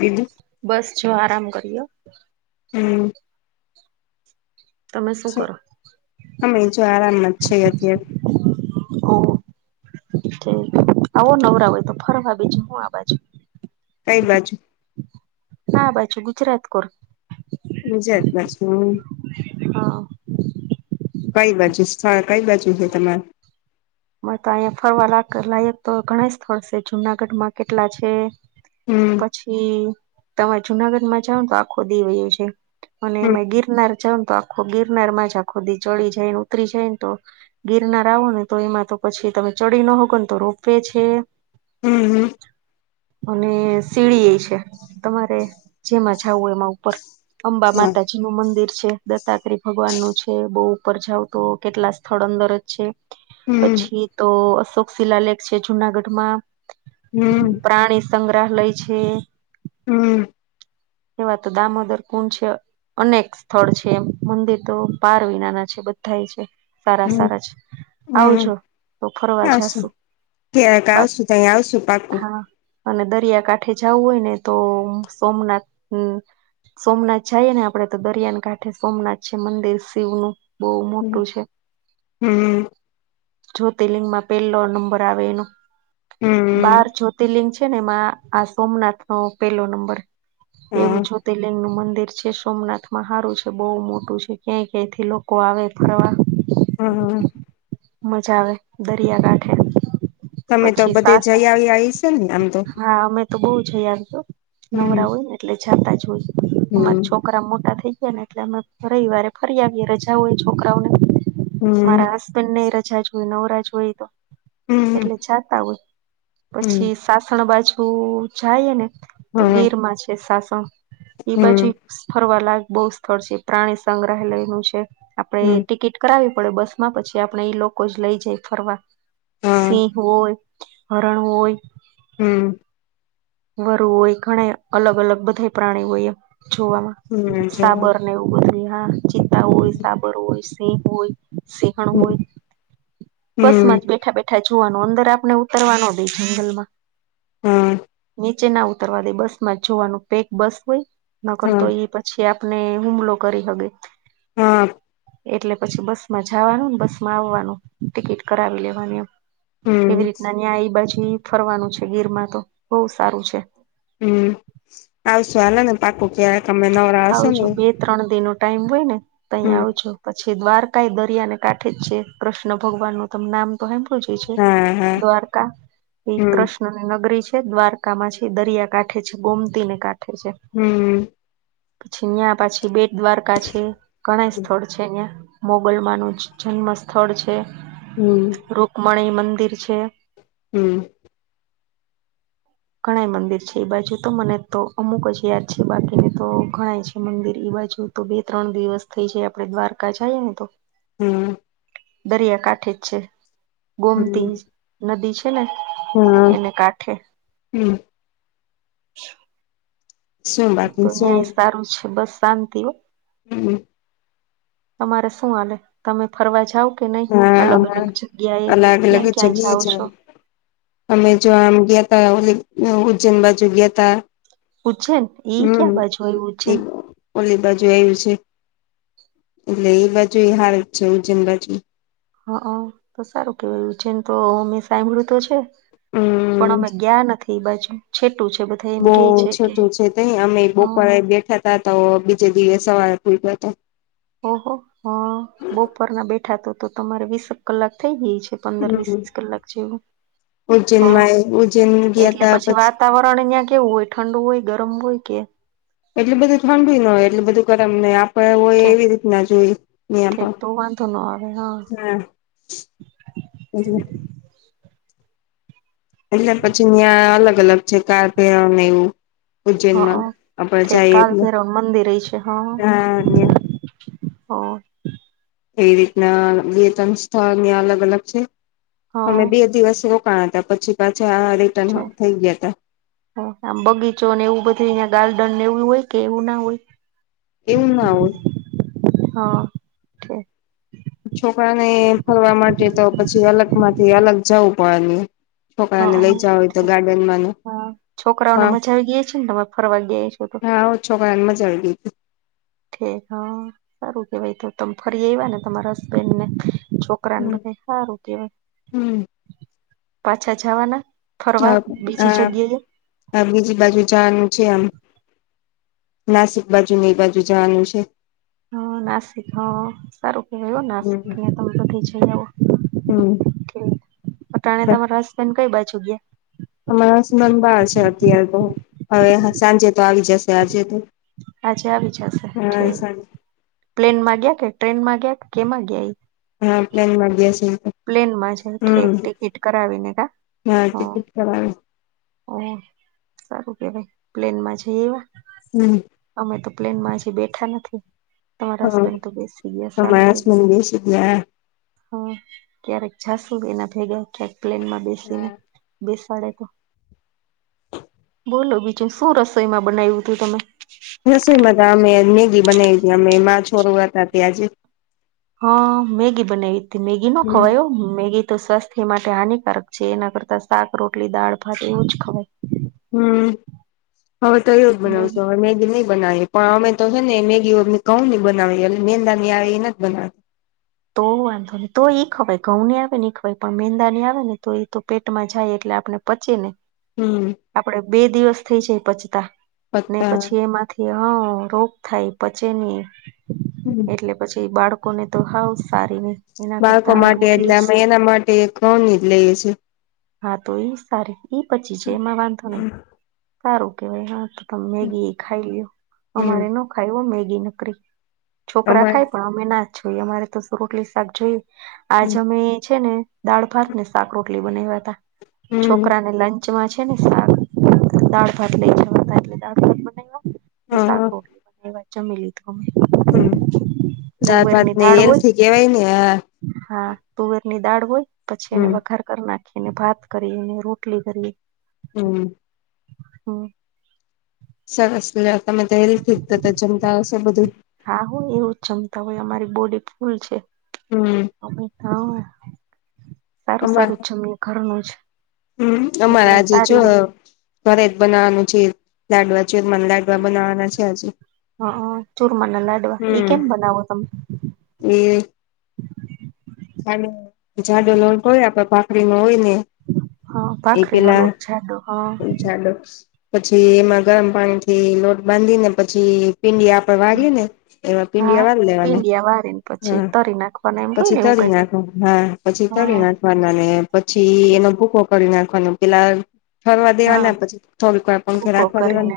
બીજું. બસ જો આરામ કરીયો. હમ્મ. તમે શું કરો અમે જો આરામમાં જ છીએ અત્યારે. ઓ [unintelligible] તે આવો નવરા હોય તો, ફરવા આવી છું, હું આ બાજું. કઈ બાજુ? આ બાજુ ગુજરાત કોર. ગુજરાત બાજું. હા. કઈ બાજુ સ્થળ? કઈ બાજુ હે તમાર માતો અહીયા ફરવા લાક-લાયક તો ઘણાય સ્થળ છે, જુનાગઢમાં કેટલા છે? હમ્મ. પછી તમે જુનાગઢમાં જાવને તો, આખો દી વયો છે. હમ અને ગિરનાર જાઓ તો આ ગિરનારમાં જ આખો દી ચડી જાય ને, ઉતરી જાય ને, તો ગિરનાર આવો ને. તો એમાં તો પછી તમે ચડી નો હકો ને તો રોપવે છે. [inaudible] અને શીડીએ છે, તમારે જેમાં જાવું, એમાં ઉપર અંબા હા માતાજી નું મંદિર છે, દત્તાત્રી ભગવાન નું છે, બહુ ઉપર જાવ તો કેટલા સ્થળ અંદર જ છે. હમ પછી તો અશોક શિલાલેેક છે જુનાગઢમાં. હમ્મ. પ્રાણી સંગ્રહાલય છે. હમ એવા તો દામોદર [unintelligible] અનેક સ્થળ છે, એમ મંદિર તો પાર વિના છે, બધાય છે. સારા હમ સારા છે, હમ આવજો. તો ફરવા આવશું જાશું, ક્યારેક બા આવશું તઈ આવશું પાકું હા. અને દરિયાકાંઠે જાવું હોય ને, તો સોમનાથ. હમ્મ, સોમનાથ જાઈએ ને આપડે તો, દરિયાન કાંઠે સોમનાથ છે, મંદિર શિવનું બહુ હમ મોટું છે. હમ જ્યોતિર્લિંગમાં પેલ્લો નંબર આવે, એનો હમ બાર જો શિવર્લિંગ છે ને, એમાં આ સોમનાથનો પેલો નંબર. હા એવું જ્યોતિર્લિંગનું મંદિર છે સોમનાથમાં હારું છે બહુ મોટું છે ક્યાં ક્યાંથી લો કો આવે ફરવા. હમ હ મજા આવે દરિયાકાંઠે તમે તો પછી બધે સાસ જઈ આવી આવી છે ને આમ તો હા અમે તો બહુ જિયા તો હમ નવરા હોય ને એટલે જાતા જ હોય હમ અમારા છોકરા મોટા થઈ ગયાને. એટલે અમે રવિવારે ફરીઆવીએ રજા હોય છોકરાઓને હમ મારા હસ બન્ડને રજા જ હોય નવરાજ હોય એતો હમ એટલે જાતા હોય. હમ પછી સાસણ બાજુ જાયને તો હા ગીરમાં છે સાસણ. ઈ બાજુ હમ ફરવા લાયક બહુ સ્થળ છે પ્રાણી સંગ્રહાલયનું છે, હમ આપડે ટિકિટ કરાવવી પડે બસ માં પછી આપણેે ઈ લોકો જ લઈ જાય ફરવા હા સિંહ હોય. હરણ હોય, હમ વરુ હોય ઘણે અલગ- અલગ બધા પ્રાણી હોય એમ જોવામાં. હમ જો સાબર ને એવું બધું હા ચિત્તા હોય, સાબર હોય સિંહ હોય, સિંહણ હોય, હમ બસમાં હમ જ બેઠા બે ઢા જોવાનું અંદર આપણે ઉતરવાનો દે, જંગલમાં હ નીચે ના ઉતરવા દે, બસ માં જોવાનું પેક બસ હોય ન હા કરતો એ પછી, પછી આપને હુમલો કરી હગે. હા એટલે પછી બસમાં જાવાનુંને બસ માં આવવાનું ટિકિટ કરાવી લેવાની એમ, હમ એવી રીતના ન્યાં એ બાજુ ફરવાનું છે, ગીરમાં તો બઉ સારું છે. હમ આવસું હાલોને, પાકું ક્યા આવજો બે ત્રણ દિનો ટાઈમ હોય ને તયી હમ આવજો પછી દ્વારકા એ દરિયાને કાંઠે જ છે, કૃષ્ણ ભગવાનનું તમ નામ તો હાભળ્યું. છે, હા હા દ્વારકા એ હમ કૃષ્ણ‌. નગરી છે, દ્વારકામાં છે, દરિયા કાંઠે છે, ગોમતી ને કાંઠે છે. હમ પછી ન્યાં પછી બેટ દ્વારકા ઘણાય સ્થળ છે, ઇયા મોગલમાંનું જ જન્મ સ્થળ છે. હમ મણિ મંદિર છે. હમ ઘણાય મંદિર છે, એ બાજુતો મને તો અમુક જ યાદ છે, બાકીને તો ઘણાય છે, મંદિર એ બાજુ તો બે-ત્રણ દિવસ થઈ જાય આપડે દ્વારકા જઈએ નેતો. હમ દરિયાકાંઠે જ છે, હમ ગોમતી નદી છે, ને હમ એને કાંઠે હ [inaudible] શું બાકી તો શું ન્યાય સારું છે, બસ શાંતિઓ. હમ તમારે શું હાલે? તમે ફરવા જાઓ કે નહીં હા અલગ- અમારે અલગ જગ્યાએ અલગ અલગ ક્યાં ક્યાં જગ્યાએ જાઓ જાવ છો? અમે જો આમ ગ્યતા ઓલી ઉજ્જૈન બાજુ ગ્યતા. ઉજ્જૈન એ ક્યાં બાજુ આયવું છે. એ ઓલી બાજુ આયવું છે, એટલે એ બાજુ એ હારુ જ છે ઉજ્જૈન બાજુ. હ અ તો સારું કેવાયું, ઉજ્જૈન તો અમે સાંભળું તો છે. હમ પણ અમે ગ્યા નથી એબાજુ છેટું છે, બધ બોવ છેટું છે, તય અમે હ બપોરે બેઠા હતા તો બીજે દિવસ સવારે પૂયગા અતા. ઓહો હ બોપોરના બેઠા તોતો તમારે વીસેક કલાક થઈ ગય છે. પંદર વીસ હમ કલાક જેવું. હ ઉજ્જૈનમાં એ ઉજ્જૈન ગયા એટલે તા પછી વાતાવરણ અય્યા કેવું હોય, ઠંડુ ઓય ગરમ હોય કે, એટલી બધું ઠંડી ન ઓય એટલે બધું ગરમને આમ, પણ [unintelligible] ઠેક એવી રીતના જોઈ [inaudible] પણ ઠેક તો વાંધો ન આવે હા, [inaudible] એટલે એટલે પછી અય્યા અલગ અલગ છે, કાર પે [unintelligible] એવું. ઉજ્જૈનમાં હા આપડે ઠે જાઈએ કાલ એટલે ભૈરવ [unintelligible] હ એવી રીતના વેતન સ્થળ અય્યા અલગ અલગ છે હા અમે બે દિવસ રોક [unintelligible] તો પછી પાછા રિટર્ન છે થઈ ગયા અતા. આમ બગીચો ને એવું બધુ અયા ગાર્ડન ને એવું એવું ઓય કે એવુ ના હોય. એવુ ના ઓઈ, હ ઓક છોકરાને ફરવા માટે તો પછી અલગ માંથી અલગ જવું પડે. હ છોકરાને લઈ જવા હોય તો ગાર્ડન માં હા છોકરાઓને હા મજા આવી ગેઈ છે ને તમે ફરવા ગેય, [inaudible] હા છોકરાને મજા આવી ગેઈ તો. હ સારું કેવાય તો તમે ફરી આયવાને તમારા હસબન્ડ ને છોક છોકરા ને હમ બધા સારું કેવાય, હમ પાછા જાવાના? ફરવા બીજી જગ્યાએ. આમ બીજી બાજુ જવાનું છે, આમ નાસિક બાજુ ને એબાજુ જવાનું છે. હ નાસિક હ સારું કેવાય, નાસિક ને હમ તમે બધે જય આવો. [unintelligible] [unintelligible] તમારા હસબેંડ કઈ બાજુ ગ્યા. અમારા હસબન્ બાર છે અત્યારે તો, અવે સાંજે તો આવી જશે આજે તો. આજે આવી જશે, હા ઠીક સાંજે પ્લેનમાં ગ્યા કે ટ્રેનમાં ગ્યા કે કેમા ગ્યા એ, હા [unintelligible] ગ્યા છે, એતો પ્લેનમાં છે ઠીક ટિકિટ કરાવીને હ. હા [unintelligible] ટિકિટ કરાવી [unintelligible] સારું કેવાય પ્લેનમા જઈ આયવા. [unintelligible] અમે તો પ્લેનમાં અજી બેઠા નથી. તમારા હા હસબેન્ડ તો બેસી અમારા હસબન્ડ બેસી ગ્યા એમ. હા ક્યારેક જાશુ એના ભેગા ક્યાંક પ્લેનમાં બેસીને. હા બેસાડે તો, બોલો બીજુ શું રસોઈમાં બનાયવુ તુ તમે, રસોઈમાં અતા અમે મેગી બનાવી અતી અમે મારા છોરો હતા ત્યા આજે. હ મેગી બનાવી અતી મેગીમા હમ ખવાયુ [unintelligible] મેગી. તો સ્વાસ્થ્ય માટે હાનિકારક છે એના કરતા શાક રોટલી દાળ ભાત એવું જ ખવાય હમ હવે તો એવુજ ખવાય બનાવશો હવે મેગીની બનાવી પણ અમે તો છે ને મેગી કઉ હી બનાવી એટલે મેંદા ની આવે એ ના જ બનાવે તો વાંધો નહી તો ઈ ખવાય ઘઉં ની આવે ને ખવાય પણ મેંદા ની આવે ને તો એ તો પેટમાં જાય એટલે આપણે પચેને હમ આપડે બે દિવસ થઈ જાય પચતા ને પત્તા પછી એમાંથી હા રોગ થાય પચેની હમ એટલે પછી બાળકોને તો હાવ સારી નહી એના બાળકો કરતા માટે રોટલી અમે એના માટે ઘવનીજ લઈએ છીએ હા તો ઈ સારી ઈ પચી જાઈ એમાં વાંધો નહી સારું કેવાય હા તો ત મેગી એ ખાઈ લ્યો હમ અમારે ન ખાયો મેગી નકરી છોકરા અમારે ખાય પણ અમે ના જ જોઈએ અમારેતો સુ રોટલી શાક જોઈએ આજ અમે છે ને દાળ ભાતને શાક રોટલી બનાવ્યા હતા હમ છોકરાને લંચ મા છેને દાળભાત લઇ જવા હતા એટલે દાળભાત બનાઇવા શાક હા રોટલી કેવાઈ જમી લીધું હમ અમે દાળ ભાત તૂવરની ને દાળ હોય હેલ્થી કેવાય ને હા હા તુવેર ની દાળ હોય પછી એને હમ વઘાર કર ના એને ભાત કરીએ ને રોટલી કરીએ હં હં સરસ લ્યો તમે તો હેલ્થુ તો જમતા હશો બધું હા હો એવું જમતા હોય અમારી બોડી ફૂલ છે હમ અમે હં સારું સારું જમવુ ઘરનું જ હં એટલે અમારા આજે જો સારી રે ઘરે દ બનાવાનું છે લાડવા ચુરમા લાડ બનાવાના છે આજે હ ચૂરમા ના લાડવા ઈ હં કેમ બનાવો તમે [unintelligible] એ જાળો જાડો લોટ હોય આપ ભાખરી નો હોય ને હં એ ભાખરીનો પેલા લોટ જાડો હં જાડો પછી એમાં ગરમ પાણી થી લોટ બાંદી ને પછી પીંડીયા આપ વારિયે ને એવા પિંડિયા વાર લેવાના હં તિ નાખવાના એમ હોય ને એવું તડી કઈક નાખવા હા પછી હા તરી નાખવાનાને પછી છે એમા ભૂકો કળી નાખવાનું પેલા ઠરવા હા દેવાના પછી થોરીક પંખે ભૂકો રાખવા દેવાનું કરીને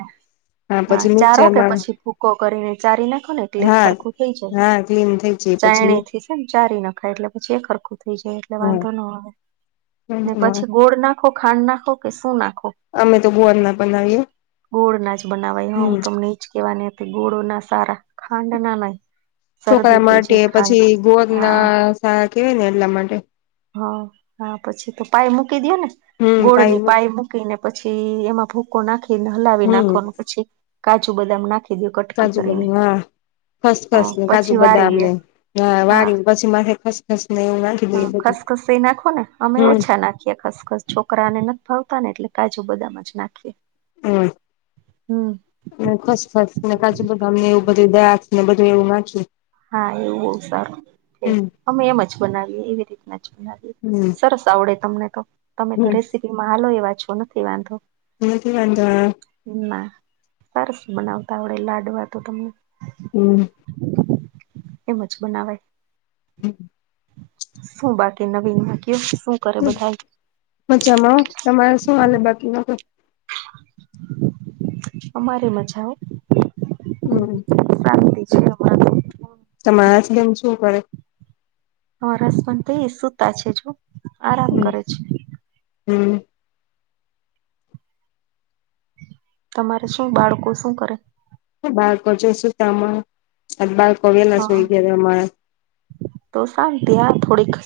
હા પછી ચારો મીકચર કે મા પછી ભૂકો કરીને ચારી નાખો ને એટલે એક હા હરખું થઈ હા [unintelligible] ચે પછીની હેન ચારી નખાય એટલે પછી એકહરખું થઈ જાય એટલે વાંધો નો આવે ને પછી ગોળ નાખો ખાંડ નાખો કે શું નાખો અમે તો ગોળ ના બનાવીએ ગોળ ના જ બનાવાય હા હું હમ તમને ઇચ કેવાની હતી ગોળો ના સારા ખાંડ ના નય શરદી ચોકરા થઈ માટે જાય ખાંડ પછી થી ગોળ હા ના સારા કેવાય ને એટલા માટે હં હ પછી તો પાય મૂકી દયો ને હમ પાઈ ગોળની પાાય મુ કિને પછી એમાં ભૂકો નાખીને હલાવી હમ નાખવાનું પછી કાજુ બદામ નાખી દયો કટકી કાજું કરીને [unintelligible] હા ખસ ખસ હા ને પછી કાજું વારી બદામને લ્યો હા વાળી પછી માહે ખસ ખસ ને. હ, દઈએ બધું ખસખસ નાખો ને, અમે હમ ઓછા નાખીયે ખસખસ. છોકરાને નત ભાવતા ને, એટલે કાજુ-બદામ જ નાખીએ. અંહ. હમ ને ખસ ખસ ને, કાજું-બદામ એવું બધું દ્રાક્ષ ને, બધું એવું નાખ્યે. હા, એવું બોવ સારું એ અમે ચ બનાવીએ, એવી રીતના બનાવીએ હમ સરસ. તાવડે તમને તો તમે તો હમ રેસીપી માં હાલો એવા છો નથી વાંધો. નથી વાંધો. ન્ના સારસ બનાવતા આવડે લાડવા તો, તમને હં. એમ ચ બનાવાય. [inaudible] શું બાકી નવીન મા કયો શું કરે બધાય? મચામાં હો, તમારે શું હાલે બાકી? અમારે મજા હો. [unintelligible] શાંતિ છે ઓ. તમારા હસબન શું કરે? હસ્બેડન ઇ સુતા છે, જો આરામ હમ કરે છે. હમ. તમારે શું બાળકો શું કરે? જો સુતામાં બાળકો વેલા હા સુઈ ગયા અમારે. તો શાંતિ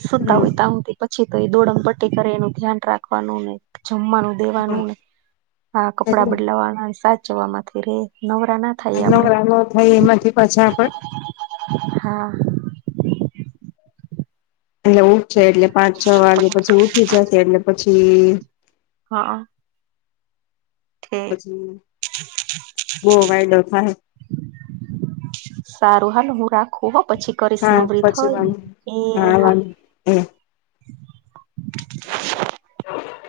સુતા હમ હોય, ત્યાં સુધી. પછી તો એ દોડંગપટ્ટી કરે, એનું ધ્યાન રાખવાનું ને, ઝુમવાનું. દેવાનુંને આ કપડા એટલે બદલાવાના સાચવાથી રે, નવરા ના. થાય આય આપડે નવરાનો થાય, એમાંથી પાછા પણ હા. એટલે ઉઠશે એટલે પાંચ છ વાગે, પછી ઊઠી જશે, એટલે પછી હા. ઠીક પછી બહુ વાઈડો થાય. સારું હાલ, હું રાખું હો પછી. કરીશ હા પ, નવરી છી થઈ વા ને એ હા વા [inaudible]